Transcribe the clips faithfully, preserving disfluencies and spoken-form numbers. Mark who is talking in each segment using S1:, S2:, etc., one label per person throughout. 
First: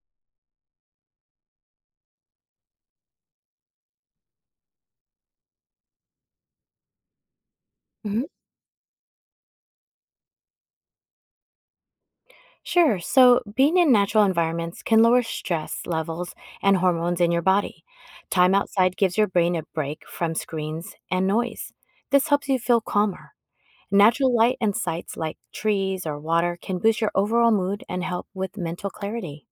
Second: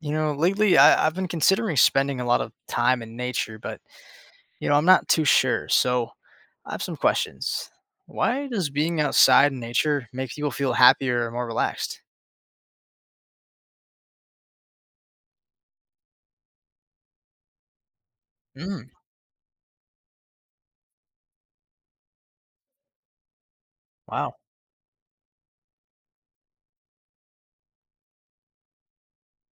S1: You know, lately I, I've been considering spending a lot of time in nature, but you know, I'm not too sure. So I have some questions.
S2: Mhm.
S1: Why does being outside in nature make people feel happier or more relaxed?
S2: Sure. So, being in natural environments can lower stress levels and hormones in your body. Time
S1: Mm,
S2: outside gives your brain a break from screens and noise. This helps you feel calmer.
S1: wow.
S2: Natural light and sights like trees or water can boost your overall mood and help with mental clarity.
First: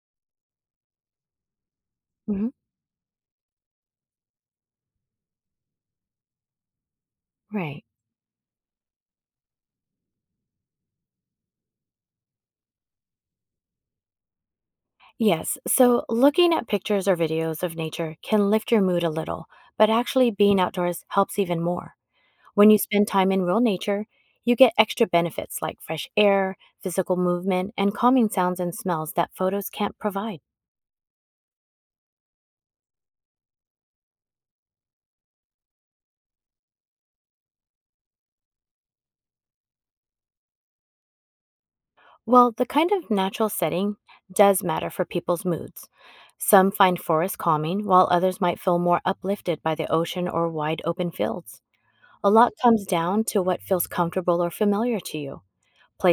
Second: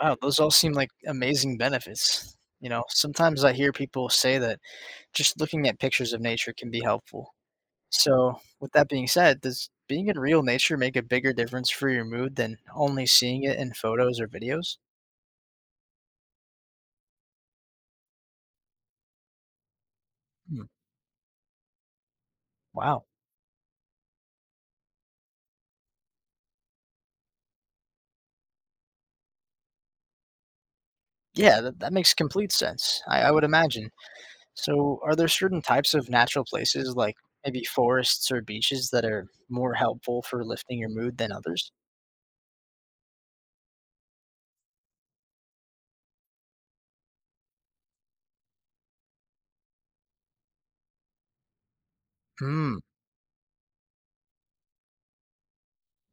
S1: Wow. Those all seem like amazing benefits.
S2: Mhm.
S1: You know, sometimes I hear people say that just looking at pictures of nature can be helpful.
S2: Right.
S1: So, with that being said, does being in real nature make a bigger difference for your mood than only seeing it in photos or videos?
S2: Yes, so looking at pictures or videos of nature can lift your mood a little, but actually being
S1: Hmm.
S2: outdoors helps even more. When you
S1: Wow.
S2: spend time in real nature, you get extra benefits like fresh air, physical movement, and calming sounds and smells that photos can't provide.
S1: Yeah, that, that makes complete sense. I, I would imagine. So, are there certain types of natural places, like maybe forests or beaches, that are more helpful for lifting your mood than others?
S2: Well, the kind of natural setting does matter for people's moods. Some find forests calming, while others might feel more uplifted by the ocean or wide open fields. A lot
S1: Hmm.
S2: comes down to what feels comfortable or familiar to you.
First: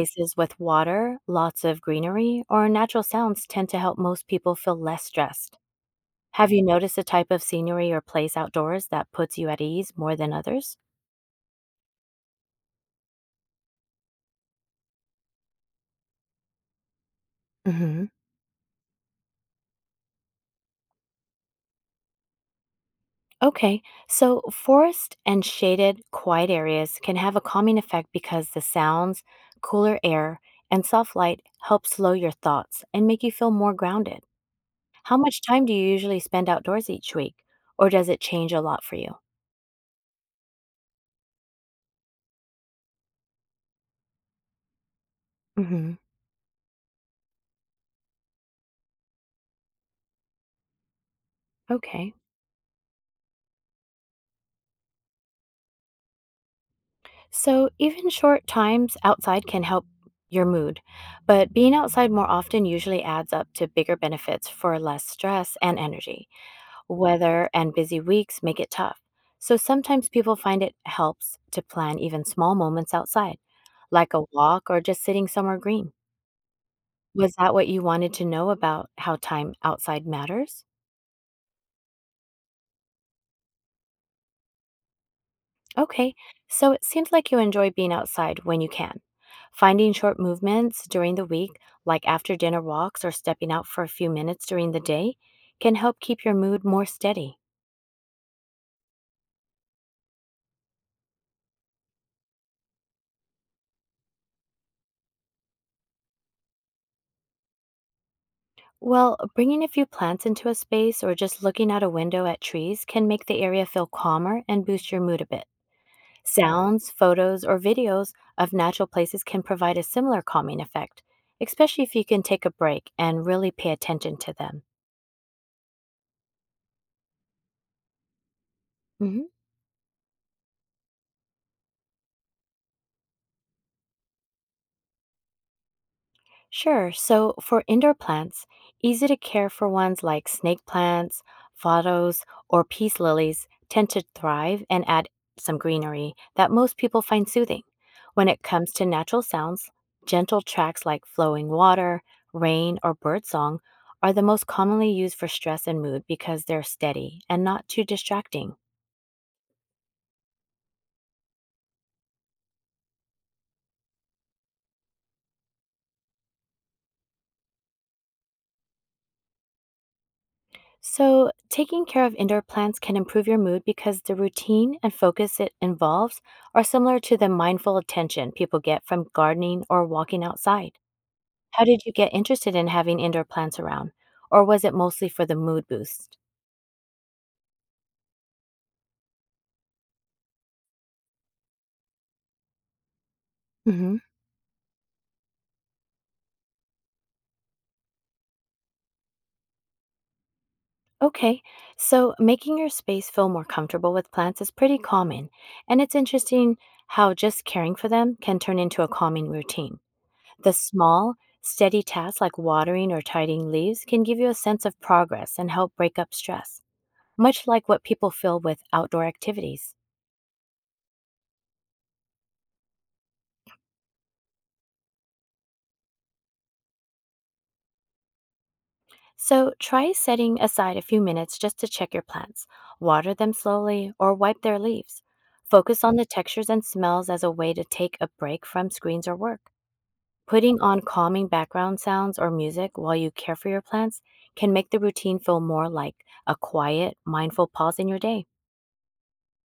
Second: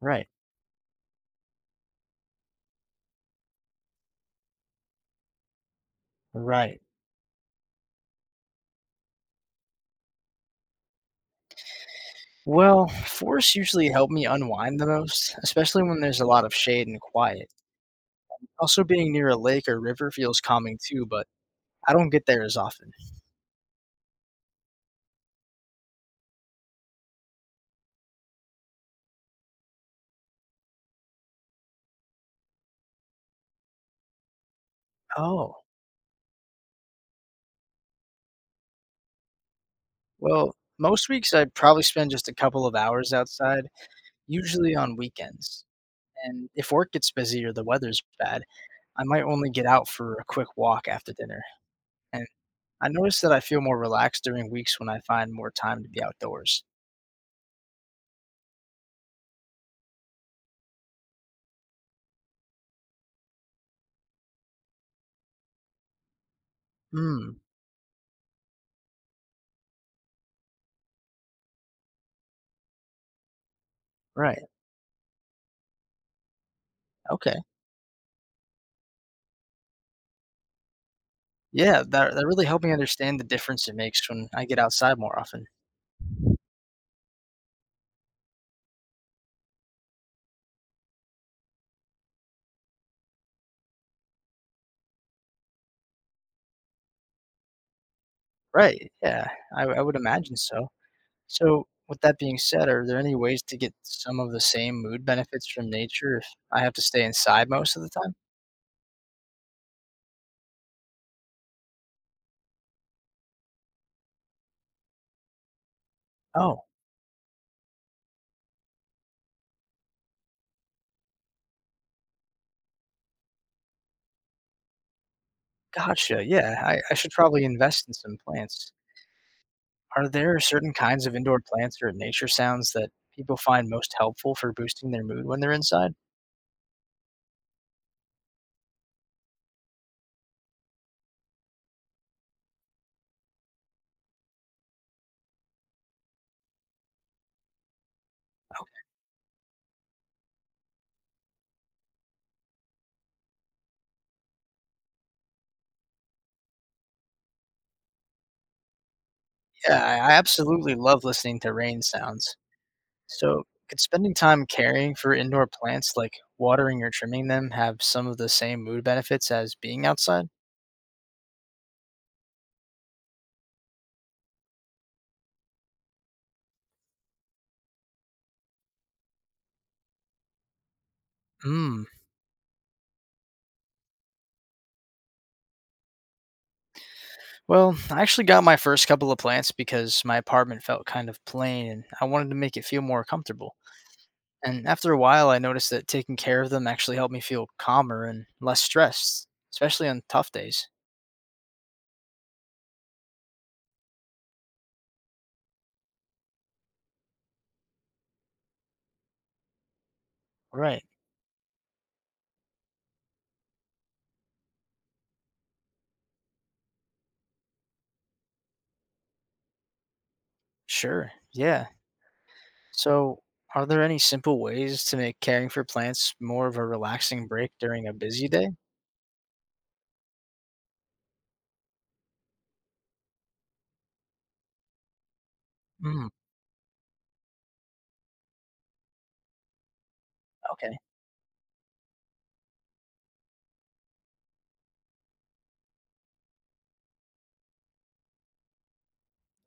S1: Right.
S2: with water, lots of greenery, or natural sounds tend to help most people feel less stressed. Have you
S1: Right.
S2: noticed a type of scenery or place outdoors that puts you at ease more than others?
S1: Well, forests usually help me unwind the most, especially when there's a lot of shade and quiet.
S2: Hmm.
S1: Also, being near a lake or river feels calming too, but I don't get there as often.
S2: Okay, so forest and shaded, quiet areas can have a calming effect because the sounds, cooler air, and soft light help slow your thoughts and make you feel more grounded. How much
S1: Oh,
S2: time do you usually spend outdoors each week, or does it change a lot for you?
S1: well, most weeks I probably spend just a couple of hours outside, usually on weekends.
S2: Hmm.
S1: And if work gets busy or the weather's bad, I might only get out for a quick walk after dinner.
S2: Okay.
S1: And I notice that I feel more relaxed during weeks when I find more time to be outdoors.
S2: So, even short times outside can help your mood, but being outside more often usually adds up to bigger benefits for less stress and energy.
S1: Hmm.
S2: Weather and busy weeks make it tough. So, sometimes people find it helps to plan even small moments outside, like a
S1: Right.
S2: walk or just sitting somewhere green.
S1: Okay.
S2: Was that what you wanted to know about how time outside matters?
S1: Yeah. That, that really helped me understand the difference it makes when I get outside more often.
S2: Okay, so it seems like you enjoy being outside when you can. Finding short movements during the week, like after dinner walks or stepping out for a few minutes during the day, can help keep your mood more steady.
S1: Right. Yeah. I, I would imagine so. So, with that being said, are there any ways to get some of the same mood benefits from nature if I have to stay inside most of the time?
S2: Well, bringing a few plants into a space or just looking out a window at trees can make the area feel calmer and boost your mood a bit.
S1: Oh,
S2: Sounds, photos, or videos of natural places can provide a similar calming effect, especially if you can take a break and really pay attention to them.
S1: gotcha. Yeah. I, I should probably invest in some plants.
S2: Mhm.
S1: Are there certain kinds of indoor plants or nature sounds that people find most helpful for boosting their mood when they're inside?
S2: Sure. So for indoor plants, easy to care for ones like snake plants, photos, or peace lilies tend to thrive and add some greenery that most people find soothing. When it comes to natural sounds, gentle tracks like flowing water, rain, or birdsong are the most commonly used for stress and mood because they're steady and not too distracting.
S1: Yeah, I I absolutely love listening to rain sounds. So, could spending time caring for indoor plants, like watering or trimming them, have some of the same mood benefits as being outside?
S2: So, taking care of indoor plants can improve your mood because the routine and focus it involves are similar to the mindful attention people get from gardening or walking outside. How did
S1: Mm.
S2: you get interested in having indoor plants around? Or was it mostly for the mood boost?
S1: Well, I actually got my first couple of plants because my apartment felt kind of plain and I wanted to make it feel more comfortable.
S2: Hmm.
S1: And after a while, I noticed that taking care of them actually helped me feel calmer and less stressed, especially on tough days.
S2: Okay, so making your space feel more comfortable with plants is pretty common, and it's interesting how just caring for them can turn into a calming routine. The
S1: Right.
S2: small, steady tasks like watering or tidying leaves can give you a sense of progress and help break up stress, much like what people feel with outdoor activities.
S1: Sure. Yeah. So, are there any simple ways to make caring for plants more of a relaxing break during a busy day?
S2: So try setting aside a few minutes just to check your plants, water them slowly, or wipe their leaves. Focus on the
S1: Mm,
S2: textures and smells as a way to take a break from screens or work. Putting
S1: okay.
S2: on calming background sounds or music while you care for your plants can make the routine feel more like a quiet, mindful pause in your day.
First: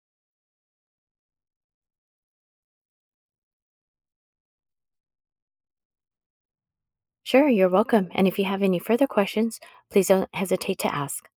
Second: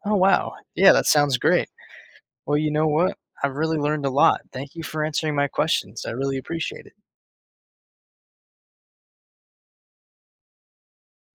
S1: Oh, wow. Yeah, that sounds great. Well, you know what? I've really learned a lot. Thank you for answering my questions. I really appreciate it.
S2: Sure, you're welcome. And if you have any further questions, please don't hesitate to ask.